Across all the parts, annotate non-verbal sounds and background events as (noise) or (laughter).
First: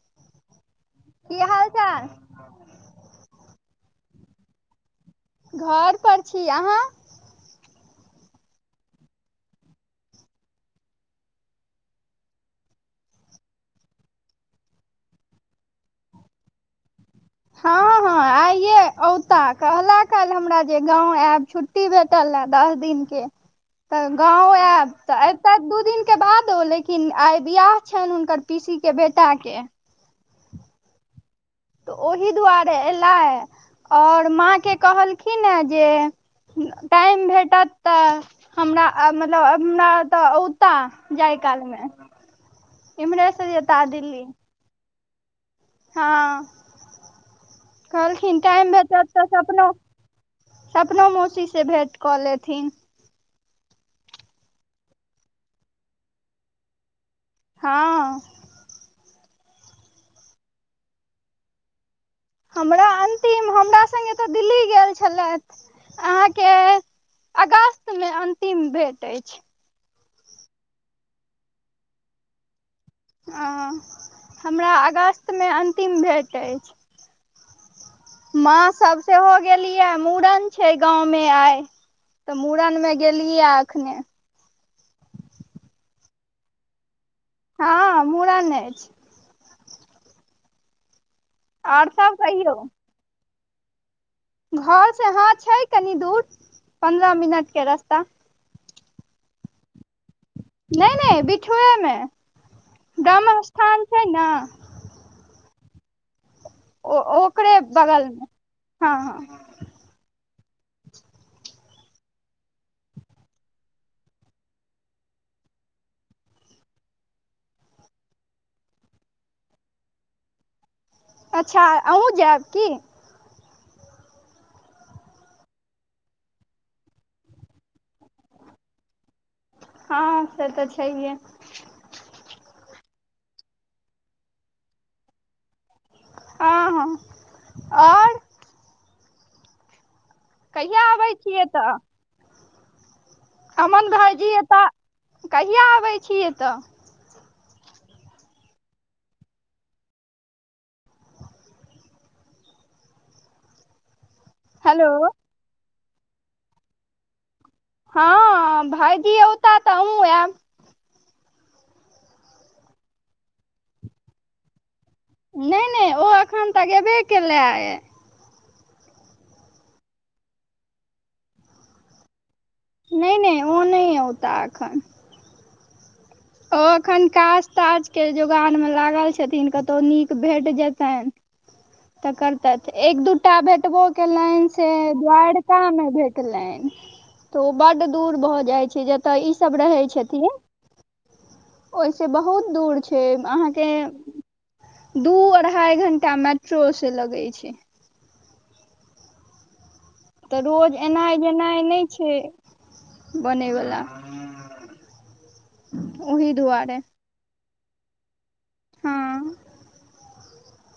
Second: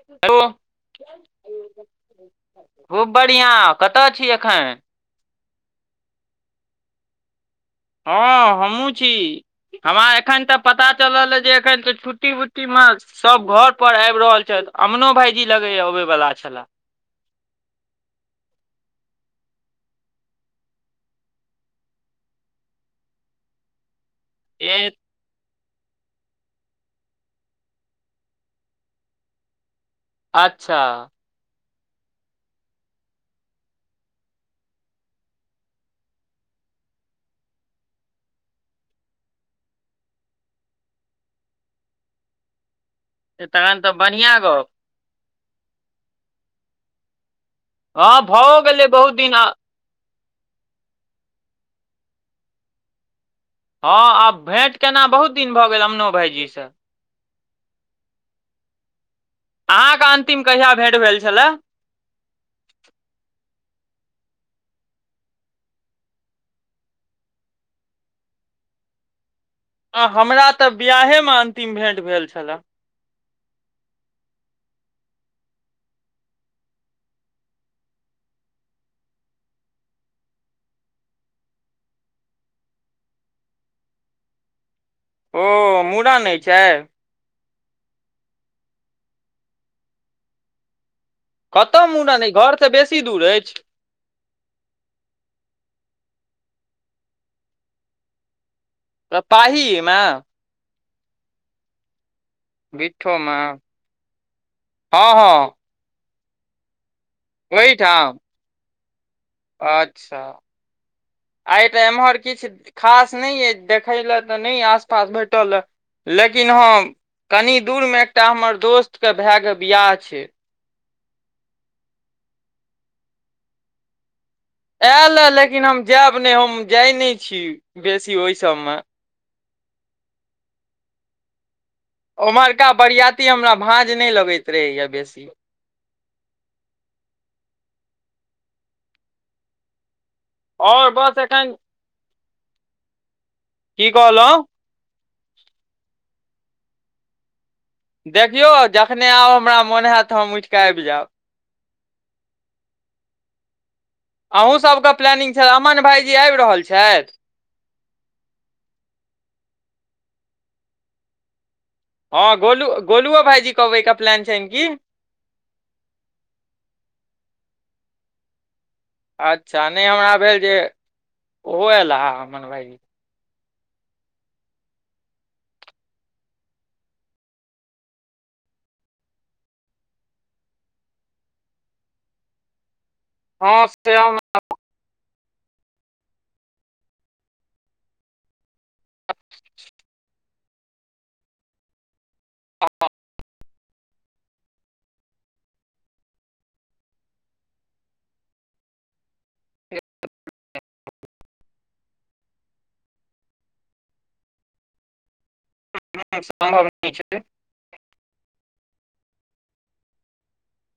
(inaudible) की हाल चाल खूब बढ़िआँ कतय छी एखन घर पर छी अहाँ हँ हमू छी हमरा एखन तऽ पता चलल जे एखन तऽ छुट्टी मुट्टी म सब घर पर आइब रहल छथि अमनो भाईजी लगेया अबे बला छले हँ हँ आइये औता कहला काल हमरा जे गांव आयब छुट्टी भेटल या दस दिन के तऽ गाँव ए आयब तऽ अबैत दू दिनक के बाद ओ लेकिन आइ बियाह छन हुनकर पीसी के बेटा के अच्छा तऽ ओहि दुआरे एला और माँ के कहलखिन है जे टाइम भेटत तऽ हमरा मतलब हमरा तऽ औता जाय कालमे इम्हरे से तखन जेता तऽ दिल्ली बढ़िआँ गप हँ हँ कहलखिन भओ टाइम गेलै भेटत बहुत दिन तऽ हँ अखनो सपना मौसीसँ भेँट कऽ लेथिन हँ आब भेंट केना बहुत दिन भऽ गेल अमनो भायजी से हँ अहाँके अंतिम कहिया भेंट भेल छलए हमरा अन्तिम हमरा सगेऽ दिल्ली गेल छल‌एथ अहाँके अगस्त मे अंतिम भेट छै आ हमरा तऽ बिआहेमे अन्तिम भेंट भेल छलए ह हमरा अगस्त मे अंतिम भेट अइछ माँ सब सेहो गेलियै मुरन छै गाँव मे आइ तऽ मुरन मे गेलियै अखने ओ मूड़न आइ छै हँ मुरन अछी कतै आओर सभ मुरन आई कहियौ घर से बेसी दूर अछ घर से हँ छै कनि दूर पन्द्रह मिनट के रस्ता त ताहीमे नय नय बिठू मे बिठोमे हँ हँ ओ ओकरे ओहिठाम बगलमे हँ हँ अच्छा आइ त एम्हर किछ खास नय यइ देखय लए तऽ नहि आस पास भेटल अ लेकिन हँ कनि दूरमे एकटा हमर दोस्तके भएके बियाह छै अच्छा आहुँ जयब की एल लेकिन हम जायब नहि हम जाइ नहि छी बेसी ओहि सभमे हँ से तऽ छैेय ओम्हरका बरियाती हमरा भाँज नहि लगैत रहैया बेसी हँ हँ और कहिया आओर आबै बस छियै एखन तऽ की अमन भाइजी कहलहुँ एतऽ कहिया आबै छी एतऽ देखियौ जखने आउ हमरा मोन होैत तऽ हम उठिकेऽ आब जायब अहूँ हेलो सबके प्लानिंग छै अमन भाईजी आब रहल छैय हँ भायजी औता त आहू आब हँ गोलू गोलुओ भाईजी बैके प्लान छन की नय नय ओ एखन तऽ गेबे केलै अच्छा नय हमरा भेल जे ओहो अयला ह अमन भाई जी नहि नहि ओ नै औता आखन ओ एखन काज ताज के जोगार मे लागल छथिन कतौ नीक भेट जेतइन तऽ करत एक दूटा हँ भेटबो से के हम लइन से द्वारका मे भेट लैन तऽ ओ बड दूर भऽ जाइ छै जतय ई सब रहै छथिन ओहिस बहुत दूर छै फ अहाँके दू अढ़ाइ घण्टा मेट्रो से लगै छैय तऽ रोज एनाइ जेनाइ नै छै बनैयवला ह (inaudible) (inaudible) हँ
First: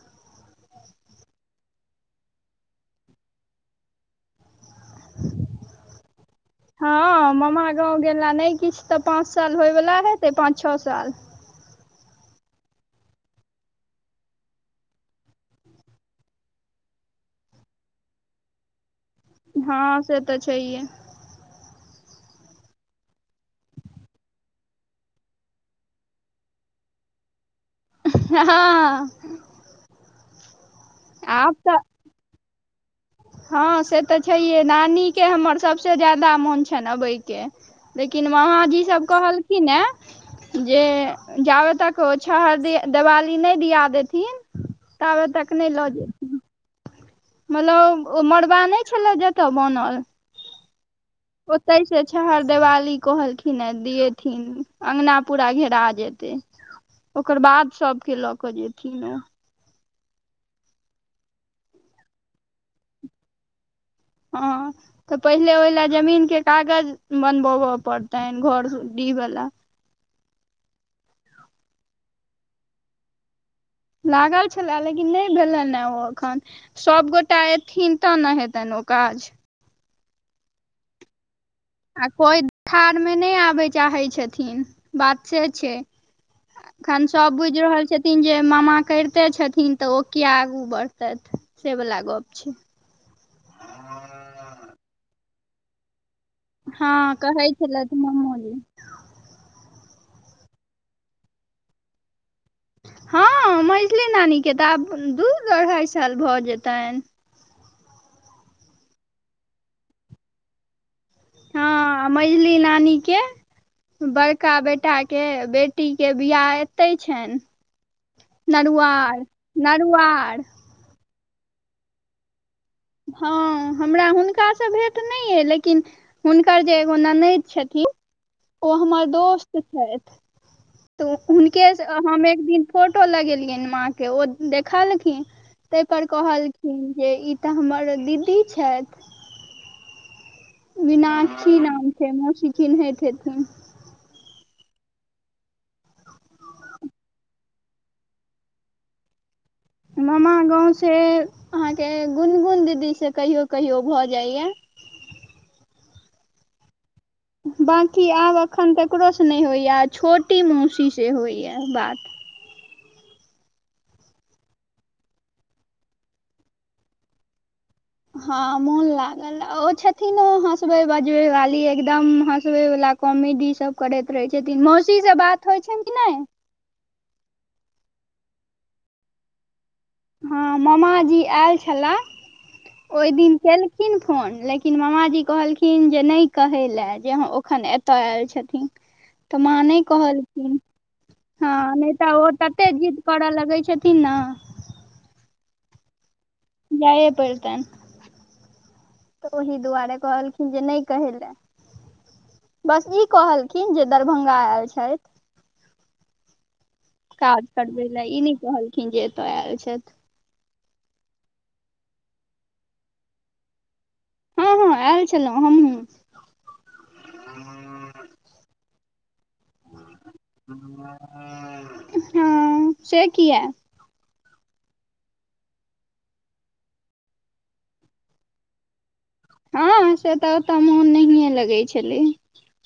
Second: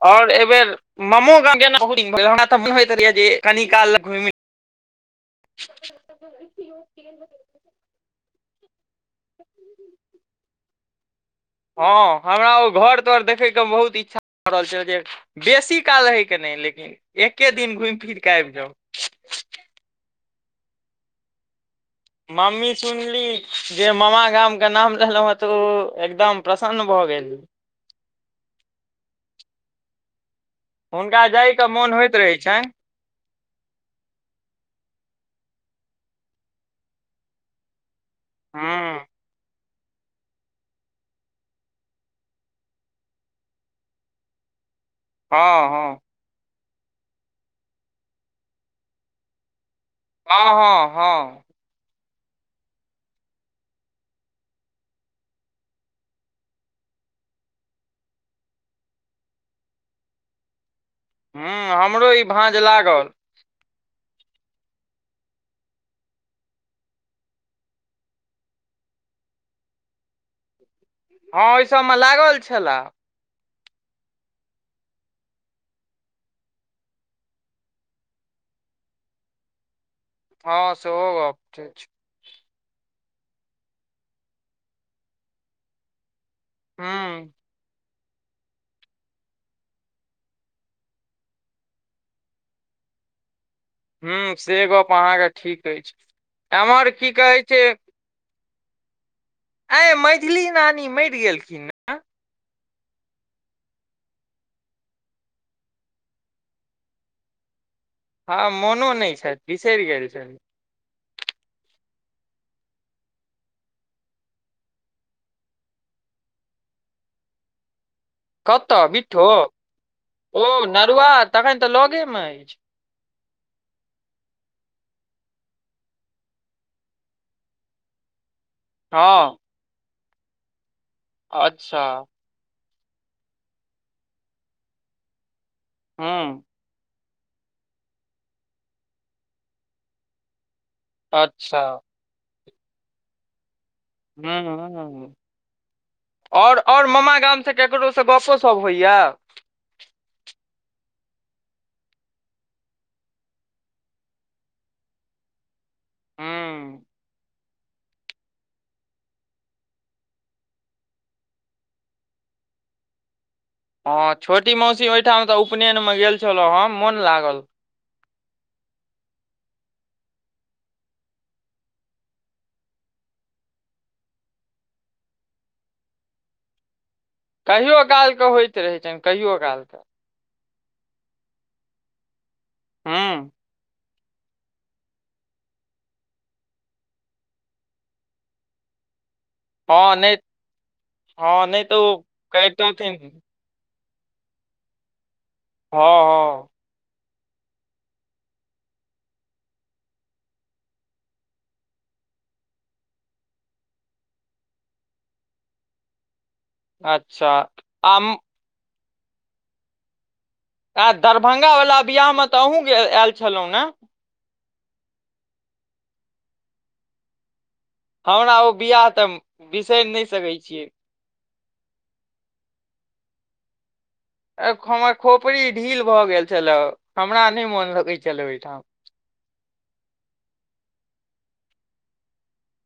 और ए बेर मामो गां जेनांग हमरा त होइत (unintelligible) (inaudible) हँ ममा गाँव गेला नहि किछ तऽ पाँच साल होइवला हेतै पाँच छओ साल हँ हमरा ओ घर तर देखैके बहुत इच्छा भऽ रहल छय जे बेसी काल हय के नहि लेकिन एके दिन घुमि फिर के आबि जाउ हँ से तऽ छैेय मम्मी सुनली जे मामा गामके नाम लेलहुँ हँ तऽ ओ एकदम प्रसन्न भऽ गेल हँ हं हं हुनका आब जायके तऽ मोन होइत रहै छैय हँ से तऽ छैहे नानीके हमर सभसँ ज्यादा मोन छनि अबयके लेकिन महाजीसभ हूँ कहलखिन हें जे जाबे तक ओ छहर देवाली नहि दिया देथिन तावे तक नैय हँ लऽ हँ ज मलौ ओ मड़बा नै छलौ जतऽ बनल हँ हँ हँ ओतै से छहर देवाली कहलखिन ह दियैथिन अंगना पुरा घेरा जेतै ओकर बाद सबके ल के जेथिन रेहा हूँ हमरो ई भाँज लागल हँ तऽ पहिले ओहि ल जमीन के कागज बनबोह पड़तै घरडी वला हँ ओहि सबमे लागल छलए लागल छलए लेकिन नै भेले ने ओ एखन सभगोटा एथिन तऽ ने हेतनि ओ काज हँ सेहो गप ठी छै आ कोइ थाह में नैय आबय चाहै छथिन बात से छै खन हूँ सब बुझि रहल छै किन जे मामा करिते छथिन तऽ ओ किया आगू बढ़तथि से वला गप छै हां से गप अहाँके ठीक अछि एम्हर की हँ कहै छैय छलथि मामोजी आय मैझली नानी मरि गेलखिन ने हँ मझली नानीके तऽ आब दू अढ़ाइ साल भऽ जेतैन हँ मोनो नैय छथि बिसरि गेल छनि हां मझली नानीके बड़का बेटाके बेटीके बिआह एते छैन कतऽ बिट्ठो नरुआर ओ नरुआ तखन तऽ लगेमे अछि हँ हमरा हुनकासँ भेट नहि अइ लेकिन हुनकर जे एगो ननद छथिन ओ हमर हँ दोस्त छैथ तऽ हुनके अच्छा हम एक दिन फोटो लगेलियनि माँके ओ देखलखिन तहिपर हूँ कहलखिन जे ई तऽ हमर दीदी छैथ विनाकक्षी अच्छा नाम छै मौशि चीनहैत हेथिन हू हू ओर आओर मामा गामसँ ककरोसँ गपो सप होइए मामा गाँव से अहाँके गुनगुन दीदी से कहियो कहियो भऽ जाइया हूँ बाँकी आब एखन ककरोसँ नहि होइए आ छोटी मौसी सेहोइए बात हँ छोटी मौसी ओहिठाम तऽ उपनयनमे गेल छलहुँ हँ मोन लागल हँ मोन लागल ओ छथिन ओ हँसबै बजबे वाली एकदम हसबै वला कॉमेडी सब करैत रहै छथिन मौसी से बात होइ छैयन कि नैय कहियो कालके होइत रहै छनि कहियो कालके हँ मामाजी आयल छलै ओहि हूँ दिन के खिन फोन लेकिन मामाजी कहलखिन जे नहि कहै लए जे हँ ओखन एतय आयल छथिन ह (inaudible) तऽ माँ नै हँ नहि कहलखिन हँ नहि तऽ ओ तते जिद करऽ लगैत छथि छथिन ना हँ हँ जाए पड़तन तऽ ओहि दुआरे कहलखिन जे नहि कहै लै बस ई कहलखिन जे दरभंगा आयल छथि अच्छा काज करबे आ लय म- ई नहि कहलखिन जे एत ऐल छैथ आ दरभंगा वला बियाह मे तऽ अहूँ आयल छलहुँ ने हूं हूं आयल छलहुँ हमहु हमरा ओ बियाह तऽ बिसरि नहि सकै छियै हँ से कियै हमर खोपड़ी ढील भऽ गेल छलए हमरा नहि मोन लगैत छलए ओहिठाम हँ से तऽ ओतऽ मोन नहिए लगै छलै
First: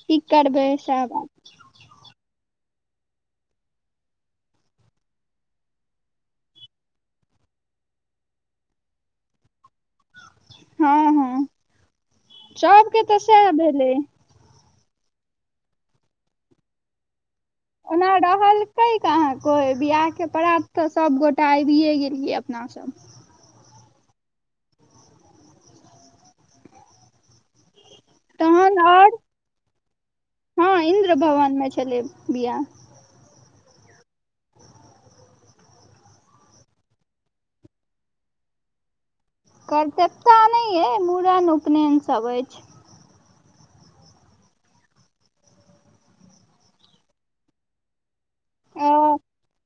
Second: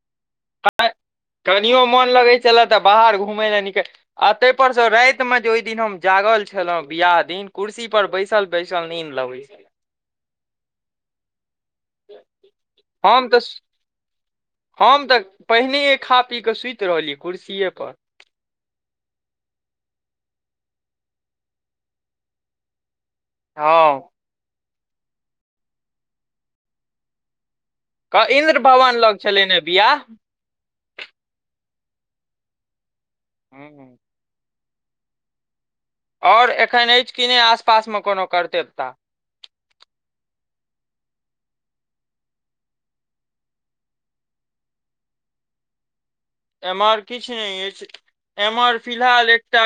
की करबै सब कनियो मोन लगै छलए तऽ बाहर घुमय लए निकल आ ताहिपरसँ रातिमे जे ओहि दिन हम जागल छलहुँ बियाह दिन कुर्सी पर बैसल बइसल नीक लगै छै हँ हँ सबके तऽ सएह भेलै हम तऽ पहिने खा पी के सुति रहली कुर्सीे त रहलकाँ को बियाह के परात सब गोटाे आबि गेलिये अपना अ हं इन्द्र तहन भवन आओर लग छलै न बियाह हँ इन्द्र भवन में छलै बियाह ओर एखन अछि कि नहि आसपासमे कोनो करते ता करतेता नहि अइ मूड़न उपनयनसभ अछि एमर किछ नहि अछि एमहर ओ फिलहाल एकटा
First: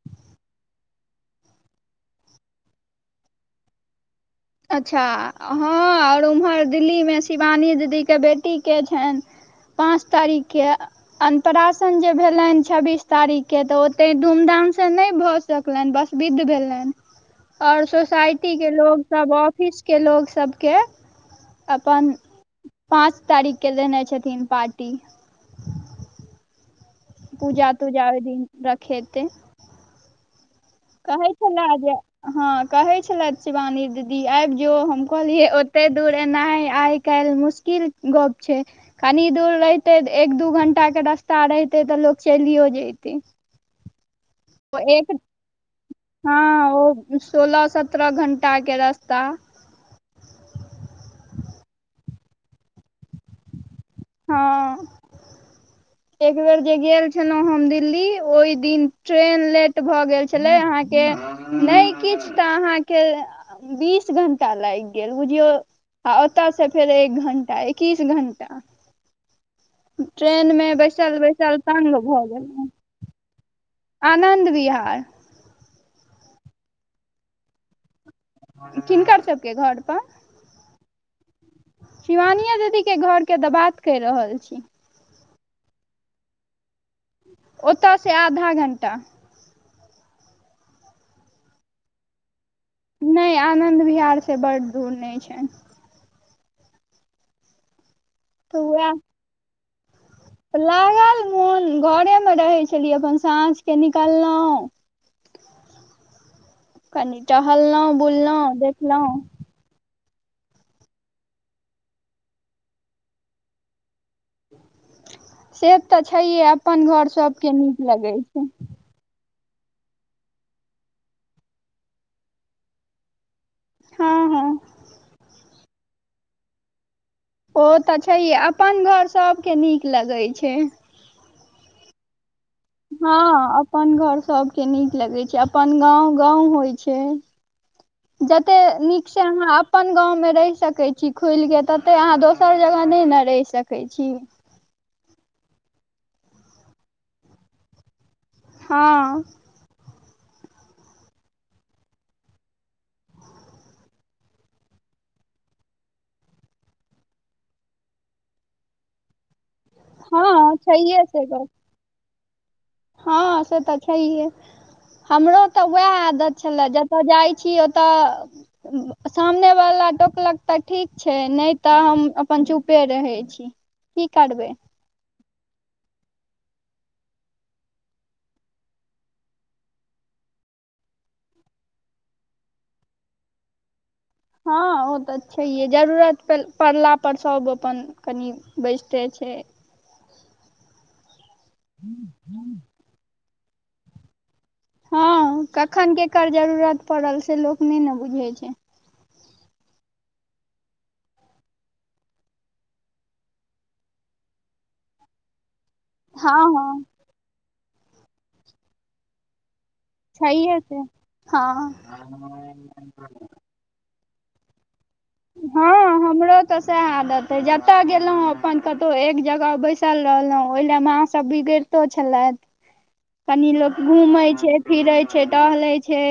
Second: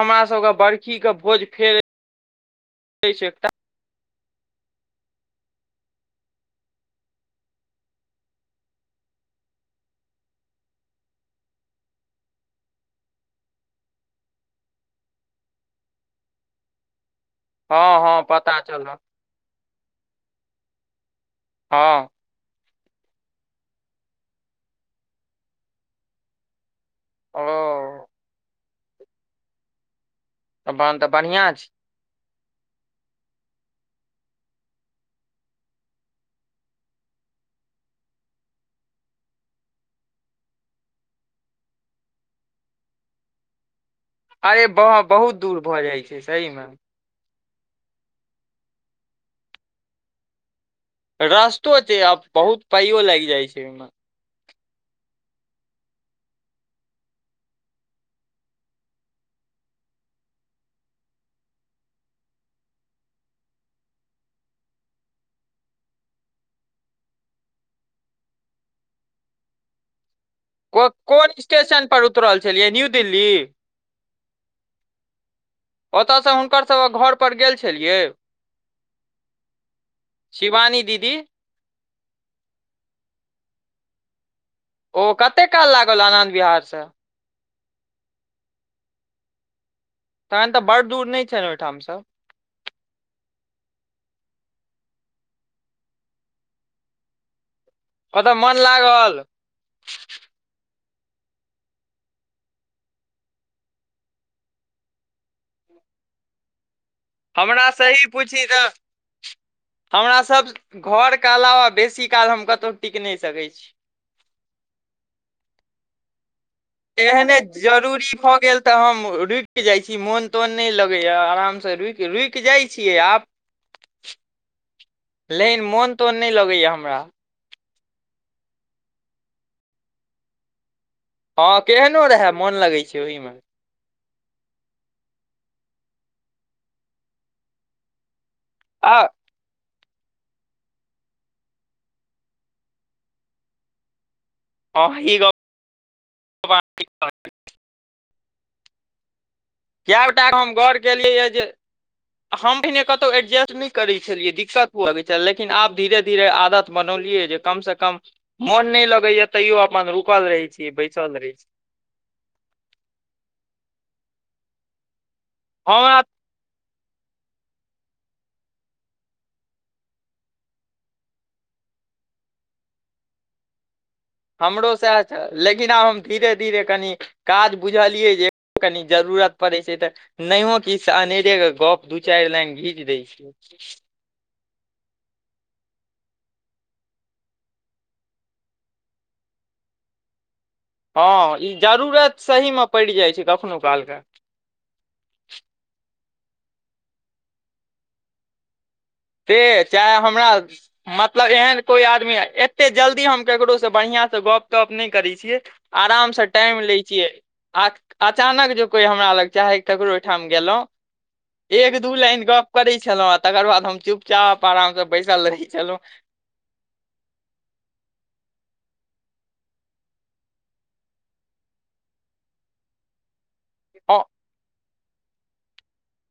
हमरा सब के बरखी के भोज फेर दै छै अच्छा हँ ओर उम्हर दिल्लीमे शिवानी दीदीके बेटीके छनि पाँच तारीख के अनपराशन जे भेलनि हन छब्बीस तारीखके तऽ ओते धूमधामसँ नहि भऽ सकलनि बस विध भेलनि आओर हँ हँ सोसाइटी पता के चलल लोग सब ऑफिसके लोग सबके हँ अपन पाँच तारीख के देने छथिन पार्टी पूजा ओ तूजा ओहि दिन रखेतै तहन तऽ कहइत बढ़ियां छलै छै ए जे हँ कहै छलथि शिवानी दीदी आबि जो हम कहलियै ओते दूर एनाह आइ काल मुश्किल गप छै कनि दूर रहितै तऽ एक दू घण्टा के रास्ता रहितै तऽ लोक चलियो जतै अरे ब बहुत दूर भऽ जाइ छै हँ सहीमे ओ सोलह सत्रह घण्टा के रास्ता रस्तो छै आब बहुत पाइयो लाइग जाइ छै ओहिमे हाँ एक बेर जे गेल छलहुँ हम दिल्ली ओइ दिन ट्रेन लेट भऽ गेल छलै अहाँके नहि किछु तऽ अहाँके बीस घंटा लैग गेल बुझियौ आ ओतय से फेर एक घण्टा एकिस एक घण्टा ट्रेन में को कोन स्टेशनपर उतरल छेलियै न्यू दिल्ली आनन्द बिहार ओतयसँ हुनकरसबक घर पर गेल छलियै किनकर सबके घर पर शिवानी दीदी शिवानीयो दीदीके घरके तऽ बात कर रहल छी ओ कते काल लागल आनद बिहार से ओत से आधा घण्टा तखन तऽ बड दूर नै छैन ओइठामसँ नै आनन्द बिहारसँ बड दूर नै छै ओतऽ मन तऽ वएह लागल लागल मोन घरे मे रहै छलियै अपन साँझ के निकालहुं कनि हमरा टहललहुँ सही पूछि बुललहुँ त देखलहुँ हमरा सब घरके अलावा बेसी काल हम कतहु टिक नै सकै छी से तऽ छैये अपन घर एहने सबके नीक जरूरी लगे भऽ छै गेल तऽ हम रुक जाइत छी मोन तोन नय लगैए आरामसँ रुक रुक जाइत छीयै आब हँ हँ लेकिन मोन तोन नय लगैया हमरा ओ तऽ छैहे अपन घर सबके नीक लगैत छै हँ केहन रहै हँ अपन घर सबके नीक लगैत छै अपन गाँव गाँव होइ छै जते आ नीक से अहाँ अ अपन गाँवमे रहि सकै छी खुलके तते अहाँ दोसर जगह नय न रहि सकै छी ह ई ग पाँ हँ कए गोटाके हम गौर केलियैए जे हम पहिने कतहु एडजस्ट नय करैत छलियै दिक्कत हुअ लेकिन आब धीरे धीरे आदत बनौलियै जे कम से कम मोन नहि लगे या तैयो अपन रुकल रहै हँ छीय छैहे बैसल रहै छी हँं से तऽ छैहे हमरो तऽ उएह हमरा आदत छल जतय जाइ छी ओतय सामने वाला टोकलक तऽ ठीक छै नय तऽ हम अपन चुपे रहै छी ी हमरो सएह छै लेकिन आब हम धीरे धीरे कनि काज बुझलियै जे कनि जरूरत पड़ैत छै तऽ नहियो किछ अनेरे के गप दू चैर‌ लाइन खीच दै छै हँ ओ तऽ छैहे जरूरत पड़ला पर सब अपन कनी बैसते छै हँ ई जरूरत सहीमे पड़ि जाइ छै कखनो कालके हँ कखन केकर जरूरत पड़ल से लोक नय ने बुझै छै ए चाहे हमरा मतलब एहन कोई आदमी एते जल्दी हम केकरो से बढ़िआं से गप तप नय करै छियै आरामसँ हँ टाइम लैय हँ छियै आ अचानक ज कोइ हमरा लग चाहे काकरो ओइठाम गेलौ छैहे से हँ एक दु लाइन गप करैय जेलों तकार‌ बाद हम चप आरामसँ बैसल रहै चलू सएहालत जतय गेलहुँ अपन कतहु एक जगह बैसल रहलहुँं ओहि ले मासभ बिगड़ि क छल कनी लोक घूम छै फिरे छै टह लिए छै